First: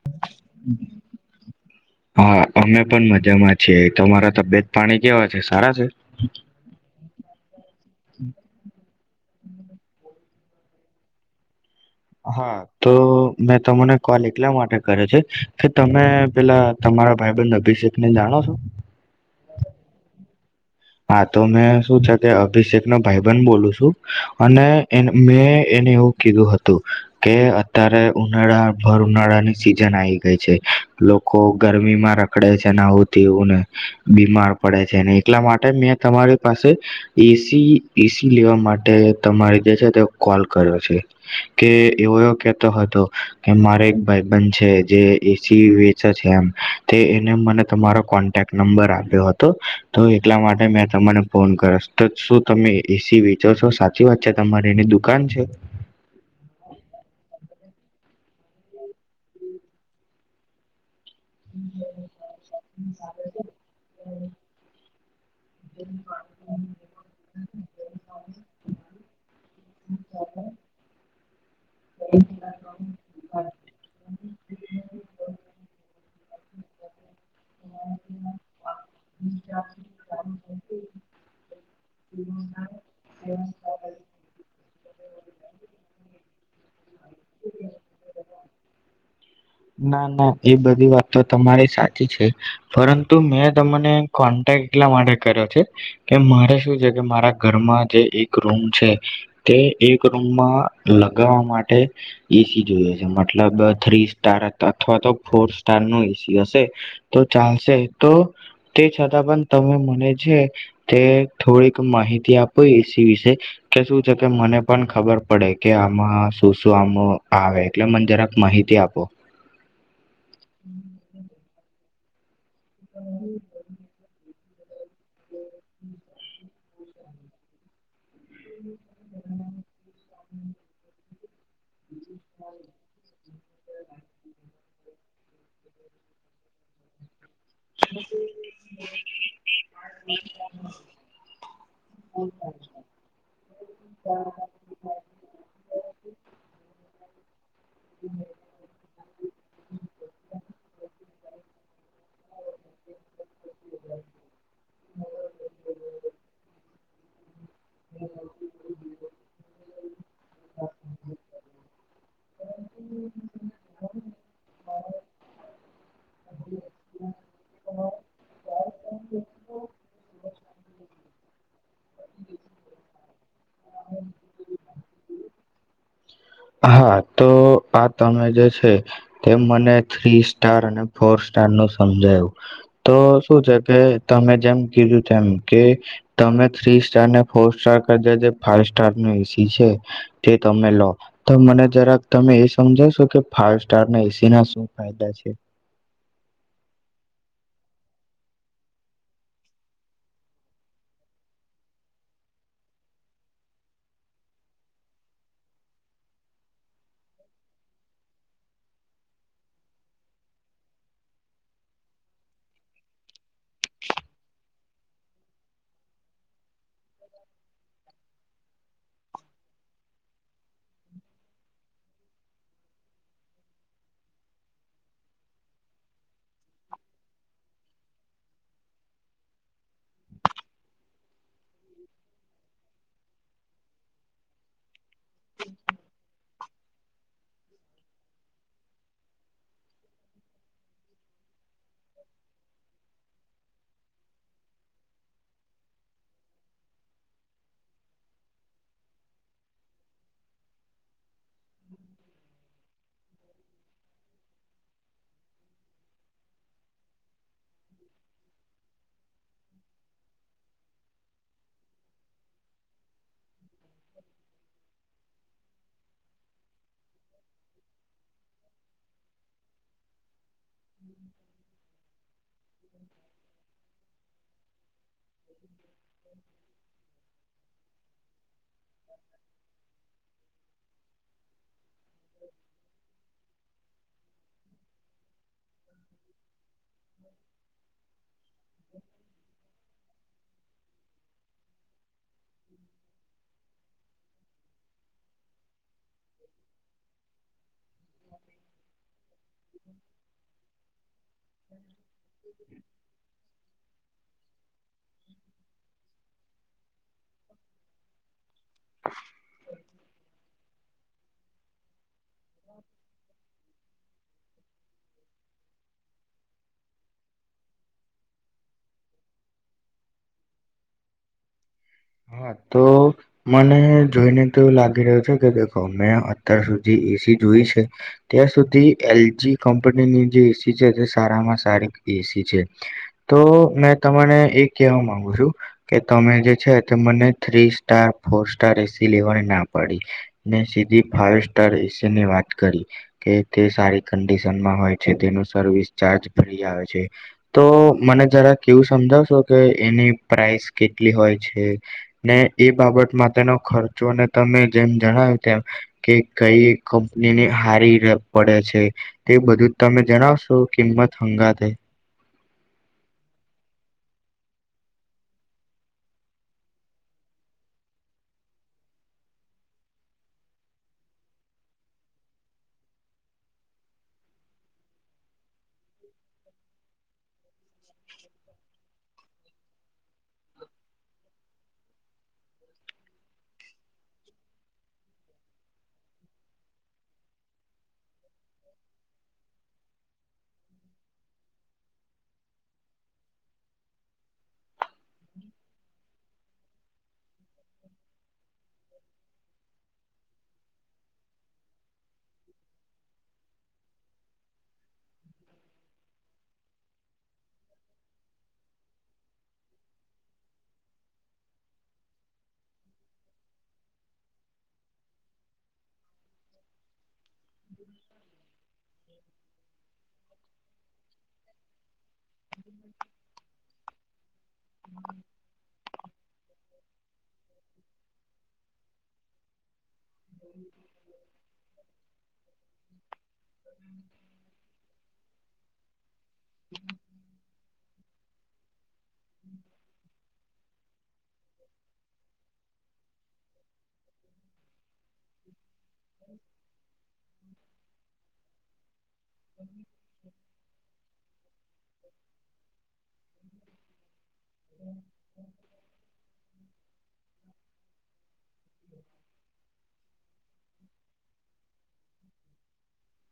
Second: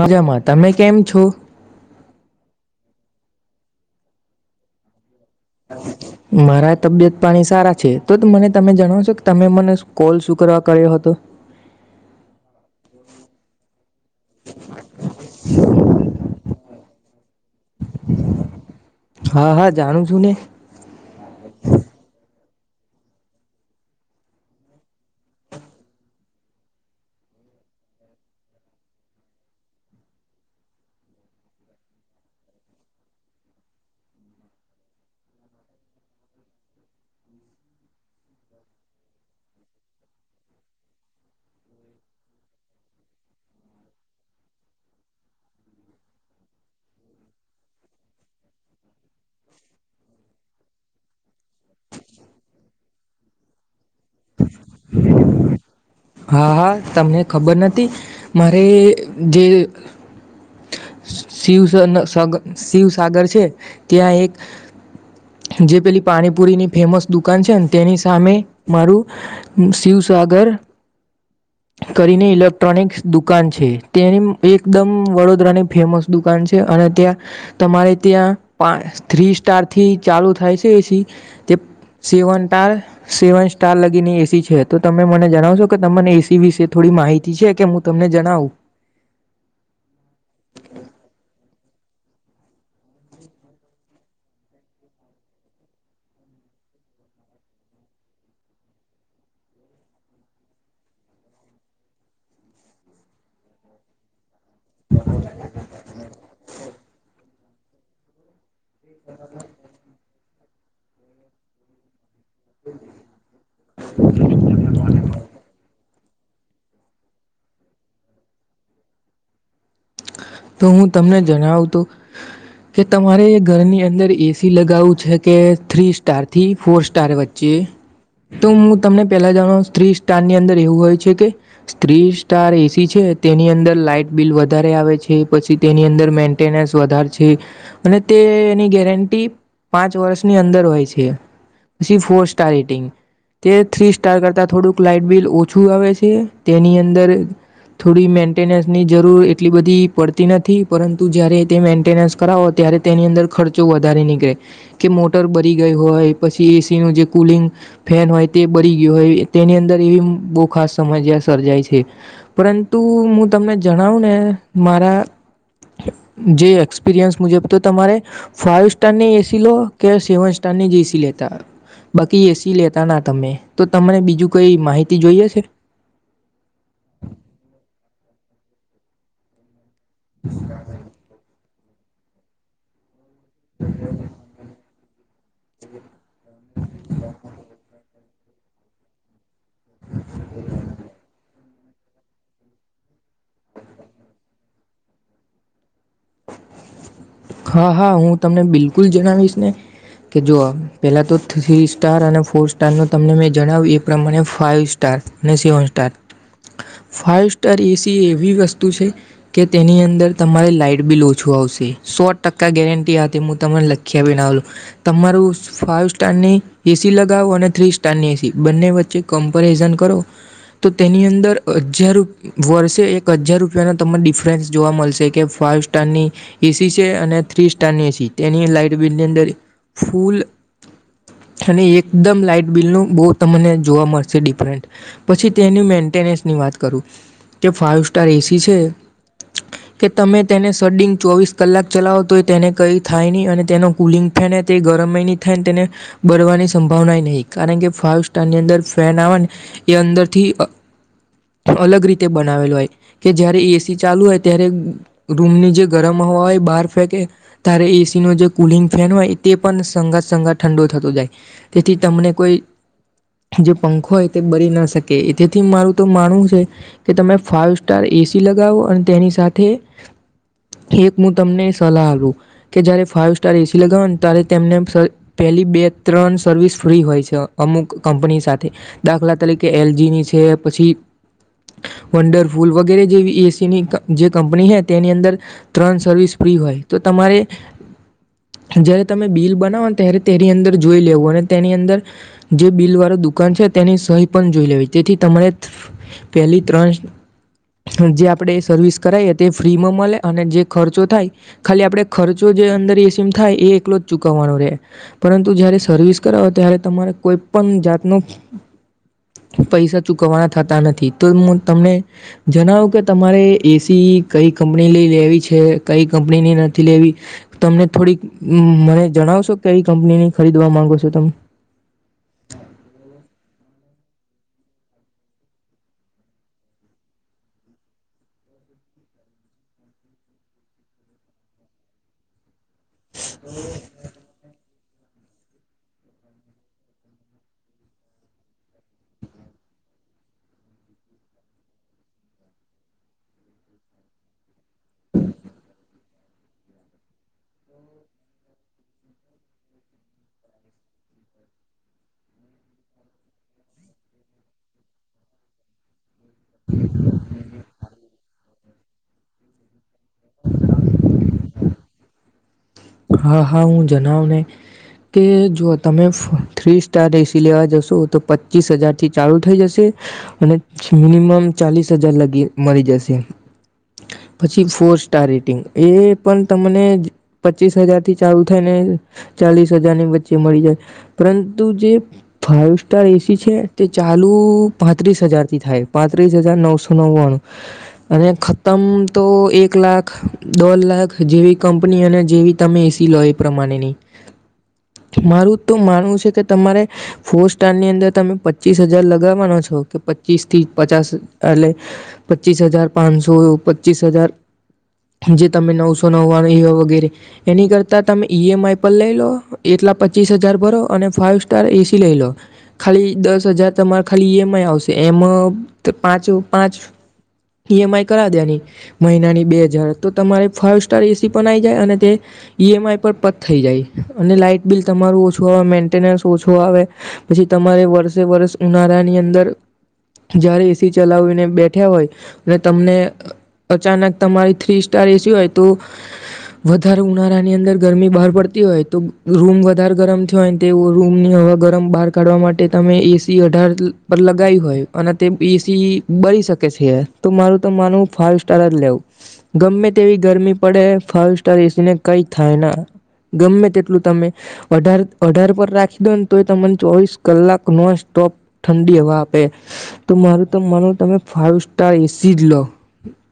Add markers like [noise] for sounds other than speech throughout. મજામાં તમે કેમ છો? હા અમે પણ મજામાં છે તમારા તબિયત પાણી કેવા છે સારા છે મારા તબિયત પાણી સારા છે તો મને તમે જણાવશો તમે મને કોલ શું કરવા કર્યો હતો? હા તો મેં તમને કોલ એટલા માટે કર્યો છે, કે તમે પેલા તમારા ભાઈબંધ અભિષેક ને જાણો છો? હા હા જાણું છું ને હા તો મેં શું છે કે અભિષેકનો ભાઈબન બોલું છું, અને મેં એને એવું કીધું હતું, કે અત્યારે ઉનાળા ભર ઉનાળાની સીઝન આવી ગઈ છે, લોકો ગરમીમાં રખડે છેને આવું તેવુંને, બીમાર પડે છે એટલા માટે માટે મેં તમારી પાસે, એ સી એ સી લેવા માટે તમારી જે છે તે કોલ કર્યો છે, કે એવો એ કેહેતો હતો કે, મારે એક ભાઈબન છે જે એ સી વેચે છે, એમ તે એને મને તમારો કોન્ટેક્ટ નંબર આપ્યો હતો, તો એટલા માટે મેં તને ફોન કર્યો તો શું તમે એ સી વેચો છો સાચી વાત છે તમારી એની દુકાન છે? હા હા તમને ખબર નથી, મારે જે શિવ સ શિવસાગર છે, ત્યાં એક જે પેલી પાણીપુરીની ફેમસ દુકાન છે ને તેની સામે મારું, શિવસાગર- કરીને ઇલેક્ટ્રોનિક્સ દુકાન છે તેની એકદમ વડોદરાની ફેમસ દુકાન છે અને ત્યાં તમારે ત્યાં પા થ્રી સ્ટાર થી ચાલુ થાય છે એ સી, તે સેવન તાર સેવન સ્ટાર લગીની એસી છે તો તમે મને જણાવજો પણ એ સી વિશે થોડી માહિતી છે કે હું તમને જણાવું. ના ના એ બધી વાત તો તમારે સાચી છે, પરંતુ મેં તમને કોન્ટેક એટલા માટે કર્યો છે, કે મારે શું છે કે મારા ઘરમાં જે એક રૂમ છે, તે એક રૂમમાં લગાવવા માટે, એ સી જોઈએ છે મતલબ થ્રી તારત અથવા તો ફોર્સ. તારનો એસી હશે, તો ચાલશે તો તે છતાં પણ તમે મને છે તે થોડીક માહિતી આપો એ સી વિશે. કે શું છે કે મને પણ ખબર પડે કે આમાં શું શું આમ આવે એટલે મને જરાક માહિતી આપો. તો હું તમને જણાવ. તો કે તમારે એ ઘરની અંદર એ સી લગાવું છે. કે થ્રી સ્ટારથી ફોર સ્ટાર વચ્ચે. તો હું તમને પેલા જાણો સ્ત્રી તારની અંદર એવું હોય છે કે. થ્રી સ્ટાર એ સી છે તેની અંદર લાઈટ બિલ વ દરે આવેે છે. પછી તેની અંદર મેન્ટેનન્સ વધારે છે, અને તે એની ગેરંટી પાંચ વર્ષની અંદર હોય છે, પછી ફોર સ્ટાર રેટિંગ તે થ્રી સ્ટાર કરતાં થોડુંક લાઈટ બિલ ઓછું આવે છે, તેની અંદર થોડી મેન્ટેનન્સની જરૂર એટલી બધી પડ નથી પરંતુ જયારે તે મેન્ટેનસ કરાવો ત્યારે તેની અંદર ખર્ચો વધારે નીકળે, કે મોટર બરી ગઈ હોય પછી તેનું જે કુલિંગ ફેન હોય તે બરી ગયો હોય તેની અંદર એવી બહુ ખાસ સમજ્યા સર્જાય છે, પરંતુ હુ તમને જણાવું ને મારા જે એક્સપિરિયન્સ મુજબ તો તમારે, ફાઈવ સ્ટારની એ સી લો કે સેવન સ્ટારની જ એ સી લેતા, બાકી એસી લેતા ના તમે તો તમને બીજું કઈ માહિતી જોઈએ શે? હા તો આ તમે જે છે, તે મને થ્રી સ્ટાર અને ફોર સ્ટાર નો સમજાયું, તો શું છે કે તમે જેમ કીધું કે, તમે થ્રી સ્ટાર ને ફોર સાર ફાઈવ સ્ટાર છે, તે તમે લો. તો મને જરાક તમે એ સમજાવશો કે ફાઈવ સ્ટાર ના એ સી ના શું ફાયદા છે. હા હા હું તમને બિલકુલ જણાવીશ ને, કે જો પેલા તો થ્રી સ્ટાર અને ફોર સ્ટાર ન તમને મેં જણાવ્યું એ પ્રમાણે ફાઈવ સ્ટાર અને seven star, five star AC એવી વસ્તુ છે, કે તેની અંદર તમારે લાઈટ [unintelligible] ટ ગેર ત લખ્યા તમારું ફવ સ્ટારની એ સી લગાવો અને થ્રી સ્ટારની એ સી બંને વચ્ચે કમ્પેરિઝન કરો તો તેની અંદર હજાર વર્ષે એક હજાર રૂપિયાનો તમને ડિફરન્સ જોવા મળશે, કે ફ સ્ટારની, એ સી છે અને થ્રી સ્ટારની એસી તેની લાઈટ બિલની અંદર ફૂલ અને એકદમ લાઈટ બિલનું બહુ તમને જોવા મળશે ડિફરન્ટ, પછી તેની મેન્ટેનન્સની વાત કરું, કે ફાઈવ સ્ટાર એ સી છે કે તમે તેને સંગ ચોવીસ કલાક ચલાવો તો હોય તેને કઈ થાય નહી અને તેનો કુલિંગ ફેન તે ગરમય ન થાયને તેને, બરવાની સંભાવના નહીં કારણ કે ફાઈવ સ્ટારની અંદર ફેન આવવા એ, અંદરથી અલગ રીતે બનાવેલો હોય, કે જયારે એ સી ચાલુ હોય ત્યારે રૂમની જે ગરમ હવા હોય બહાર ફેકે, ત્યારે એ સી ન જે કુલિંગ ફેન હોય તે પણ સંગા સંગા ઠંડો થતો જાય, તેથી તમને કોઈ જે પંખો હોય તે બરી ના શકે તેથી મારું તો માનવું છે, કે તમે ફાઈવ સ્ટાર એ સી લગાવો અને તેની સાથે એક હું તમને સલહ આપું. કે જયારે ફાઈવ સ્ટાર એ સી લગાવો ને ત્યારે તેમને પેલી બે ત્રણ સર્વિસ ફ્રી હોય છે અમુક. કંપની સાથે. દાખલા તરીકે એલ જી ની છે. પછી, વંડરફૂલ વગેરે જેવી એ સીની જે કંપની છે. તેની અંદર, ત્રણ સર્વિસ ફ્રી હોય. તો તમારે, જ્યારે તમે બિલ બનાવો ને ત્યારે તેની અંદર જોઈ લેવું અને તેની અંદર, જે બિલ વાળું દુકાન છે તેની સહી પણ જોઈ લેવી જેથી તમારે પેલી ત્રણ જે આપણે સર્વિસ કરાવએ તે ફ્રીમાં મળે અને જે ખર્ચો થાય, ખાલી આપણે ખર્ચો જે અંદર એ સીમ થાય એ એકલો ચૂકવવાનું રહે, પરંતુ જ્યારે સર્વિસ કરાવો ત્યારે તમારે કોઈ પણ જાત ન પૈસા ચૂકવવાના થતા નથી, તો તમને જણાવો કે તમારે એ સી તી. કઈ કંપની લ લેવી છે કઈ કંપનીની નથી લેવી, તમને થોડીક મને જણાવશો કઈ કંપનીની ખરીદવા માંગો છો તમે. હા તો મને જોઈને તો એવું લાગી રહ્યું છે કે દખો મેં અત્યાર સુધી એ સી જોઈ છે, ત્યાં સુધી એલજી કંપનીની જે એ સી છે તે સારામાં સારી એ, સી છે. તો મેં તમાને એ કેવા માંગુ છુ, કે તમે જે છે. તો મને three star four star A C લેવાની ના પડી, ને સીધી ફાઈવ સ્ટાર એ સી ની વાત કરી કે તે સારી કન્ડિશનમાં હોય છે તેનું સર્વિસ ચાર્જ ફ્રી આવે છે, તો મને જરાક એવું સમજાવશો કે એની પ્રઇસ કેટલી હોય છે. ને એ બાબત માટે તેનો ખર્ચોને તમે જેમ જણાવ્યું તેમ, કે કઈ કંપનીની હારી પડે છે, તે બધું જ તમે જણાવશો કિંમત હંગાતે. હા હા હું જણાવ ને, કે જો તમે થ્રી સ્ટાર એ સી લેવા જશો તો પચીસ હજાર થી ચાલુ થઈ જશે, અને મિનિમમ ચાલીસ હજાર લગી મળી જશે, પછી ફોર સ્ટાર રેટિંગ એ પણ તમને પચીસ હજાર થી ચાલુ થાય ને ચાલીસ હજારની વચ્ચે મળી જાય, પરંતુ જે ફાઈવ સ્ટાર એ સી છે તે ચાલુ પાંત્રીસ હજારથી થાય પાંત્રીસ હજાર નવસો નવ્વાણું, અને ખતમ તો એક લાખ દોઢ લાખ જેવી કંપની અને જેવી તમે એ સી લો એ પ્રમાણેનેની, મારું તો માનવું છે કે તમારે ફોર સારની અંદર તમે પચીસ હજાર લગાવવાનો છો કે પચીસ થી પચાસ, એટલે પચીસ હજાર પાંચસો પચીસ હજાર જે તમે નવસો નવ્વાણું વગેરે. એની કરતાં તમે ઈ એમ આઈ પર લઈ લો એટલા પચીસ હજાર ભરો અને ફાઇવ સ્ટાર એ સી લઈ લો, ખાલી દસ હજાર તમારે ખાલી ઈ એમ આઈ આવશે એમાં પાંચ રૂ પાંચ ઈ એમ આઈ કરાવ દિયાની, મહિનાની બે હજાર તો તમારે ફાઇવ સ્ટાર એ સી પણ આવી જાય અને તે ઈ એમ આઈ પર પત થઈ જાય અને લાઈટ બિલ તમારું ઓછું આવે મેન્ટેનસ ઓછું, આવે પછી તમારે વર્ષે વર્ષ ઉનાળાની અંદર જય્યારે એ સી ચલાવીને બેઠ્યા હોય. તમને અ અચાનક તમારી થ્રી સ ટાર એ સી હોય તો, વધ દર ઉનાળા ની અંદર ગરમી બહાર પડતી હોય તો રૂમ વધારે ગરમ થયો હોયને તે રૂમ ની હવા ગરમ બહાર કાઢવા માટે તમે એ સી અઢાર પર લગાવી હોય અને તે બીસ થી બળી શકે છે, તો મારું તો માનો ફાઈવ સ્ટાર જ લેવું ગમે તેવી ગરમી પડે ફ તાર એ સી ને કઈ થાય ના ગમે એટલું તમે અઢાર, અઢાર પર રાખી દો ને તો એ તમન ચોવીસ કલાક નોન સ્ટોપ ઠંડી હવા આપે તો મારું તો માનો તમે ફાઇવ સ્ટાર એ સી જ લો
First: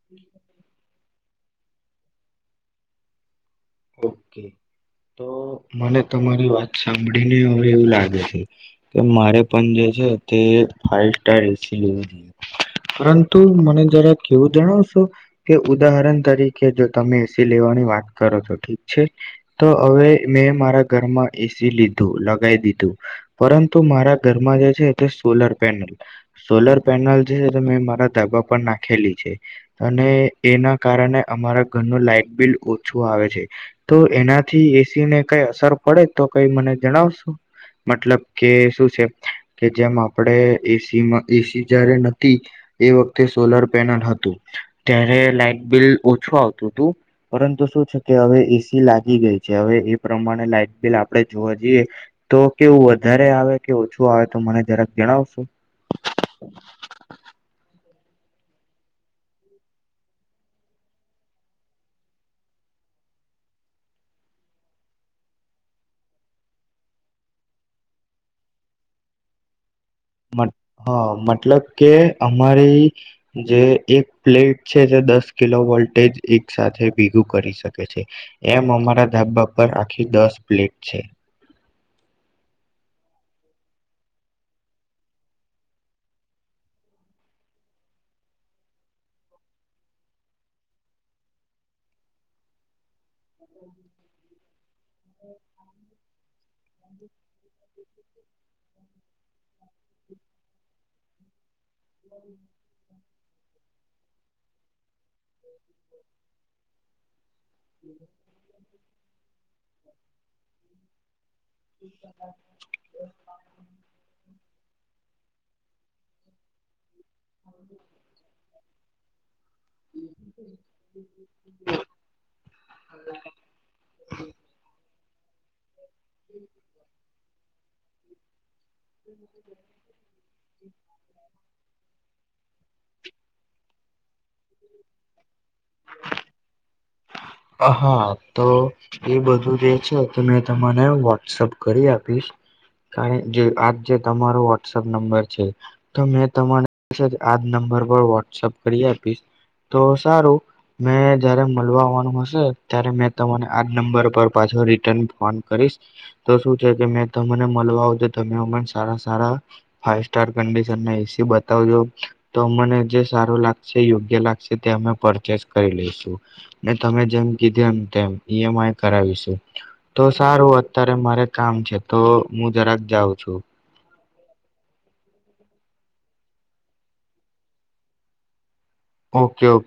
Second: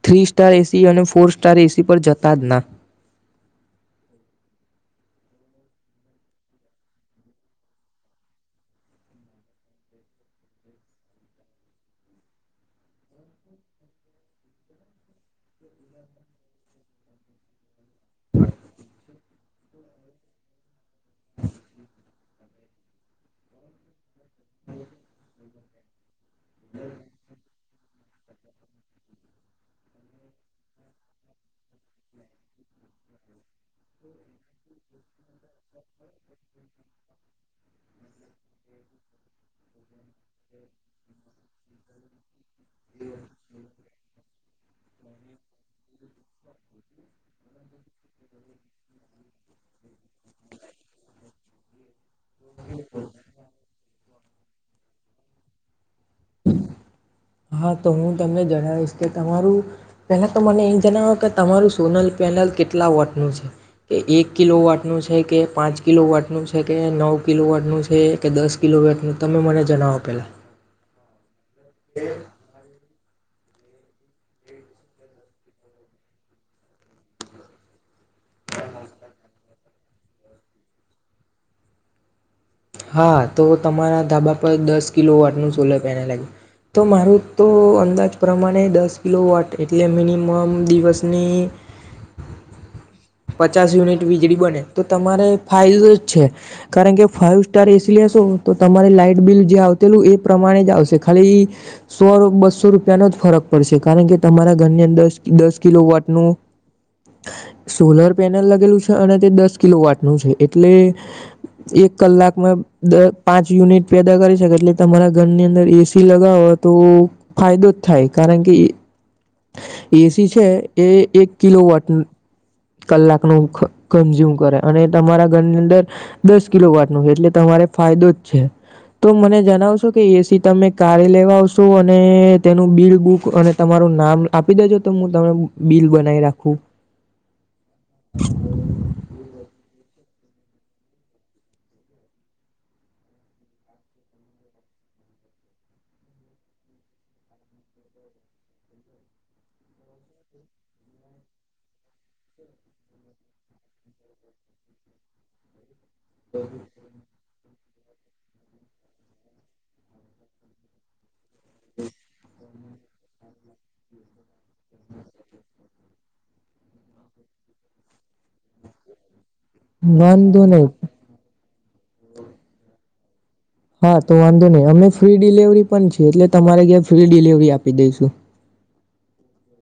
થ્રી સ્ટાર એ સી અને ફોર સ્ટાર એ સી પર જતા જ ના ઓકે મને તમારી વાત સાંભળીને હવે એવું લાગે છે, કે મારે પણ જે છે તે ફાઈવ સ્ટાર એસી લેવી જોઈએ, પરંતુ મને જરાક એવું જણાવશો કે, ઉદાહરણ તરીકે જો તમે એસી લેવાની વાત કરો છો ઠીક છે, તો હવે મેં મારા ઘરમાં એસી લીધું લગાવી દીધું પરંતુ મારા ઘરમાં જે છે તે સોલર પેનલ સોલર પેનલ જે મેં મારા ધાબા પર નાખેલી છે અને એના કારણે અમારા ઘરનું લાાઈટ બિલ ઓછું આવે તો એનાથી એસી ને કઈ અસર પડે તો કઈ મને જણાવશો, મતલબ કે શું છે કે જેમ આપણે એસીમાં, એસી જયારે નતી એ વખતે સોલર પેનલ હતું ત્યારે લાાઈટ બિલ ઓછું આવતું હતું પરંતુ શું છે કે હવે એસી લાગી ગઈ છે, હવે એ પ્રમાણે લાાઈટ બિલ આપડે જોવા જઈએ તો કેવું વધારે આવે કે ઓછું આવે તો મને જરાક જણાવો ઓ, ફો હા, તો હું તમને જણાવીશ કે તમારું, પહેલા તો મને એ જણાવો કે તમારું સોનલ પેનલ કેટલા વોટનું છે કે એક કિલો વોટનું છે કે પાંચ કિલો વોટનું છે કે નવ કિલો વોટનું છે કે દસ કિલો વોટનું તમે મને જણાવો પેલા હ, મતલબ કે અમારી જે એક પ્લેટ છે જે દસ કિલો વોલ્ટેજ એક સાથે ભેગું કરી શકે છે એમ અમારા ધાબા પર આખી દસ પ્લેટ છે હા, તો તમારા ધાબા પર દસ કિલો વાટનું સોલર પેનલ લાગ્યું તો મારું તો અંદાજ પ્રમાણે દસ કિલો વોટ એટલે મિનિમમ દિવસની પચાસ યુનિટ વીજળી બને તો, તમારે ફાયદો જ છે કારણ કે ફાઇવ એસી લેશો તો તમારે લાઈટ બિલ જે આવલું એ પ્રમાણે જ આવશે ખાલી સો રૂ, બસ્સો, રૂપિયાનો જ ફરક પડશે, કારણ કે તમારા ઘરની અંદર દસ કિલો વોટનું સોલર પેનલ લગેલું છે, અને તે દસ કિલો વાટનું છે, એટલે એક કલાક દર, પાંચ યુનિટ પેદા કરી શકે એટલે તમારા ઘરની અંદર એસી લગાવો તો ફાયદો જ થાય કારણ કે એસી છે એ એક કિલો વોટ કલાકનું કન્ઝ્યુમ કરે અને તમારા ઘરની અંદર દસ કિલો વોટનું એટલે ફાયદો જ છે તો, મને જણાવશો કે એસી તમે કારે લેવા આવશો અને તેનું બિલ બુક અને તમારું નામ આપી દેજો તો હું તમારું બિલ બનાવી રાખું હા એ બધું જે છે તો, મેં તમને વોટ્સઅપ કરી આપીશ કારણ જે આજ જે તમારો વોટ્સઅપ નંબર છે, તો મેં તમારેસે જ આ જ નંબર પર વોટ્સપ કરી આપીશ, તો સારું મેં જ્યારે મલવા આવાનું હશે ત્યારે મેં તમોને આ જ નંબર પર પાછો રિટર્ન ફોન કરીશ તો શું છે કે મે ત મને મલવા તમે, અમન સારા, સારા, ફાઈવ સ્ટાર કન્ડિશન એસી બ બતાવજો તો મને જે સારું લાગશે, યોગ્ય લાગશે તે અમે પરચેસ કરી લઈશું, ને તમે જેમ કીધી એમ તેમ ઈ એમ આઈ કરાવીશું તો વાંધો સારું નહી અત્યારે મારે કામ છે એ તો મુું જરા જાઉ છું હા, તો વાંધો નહી અમે ફ્રી ડિલેવરી પણ છીએ એટલે તમારે ક્યાં ફ્રી ડિલેવરી આપી દઈશું ઓકે, ઓકે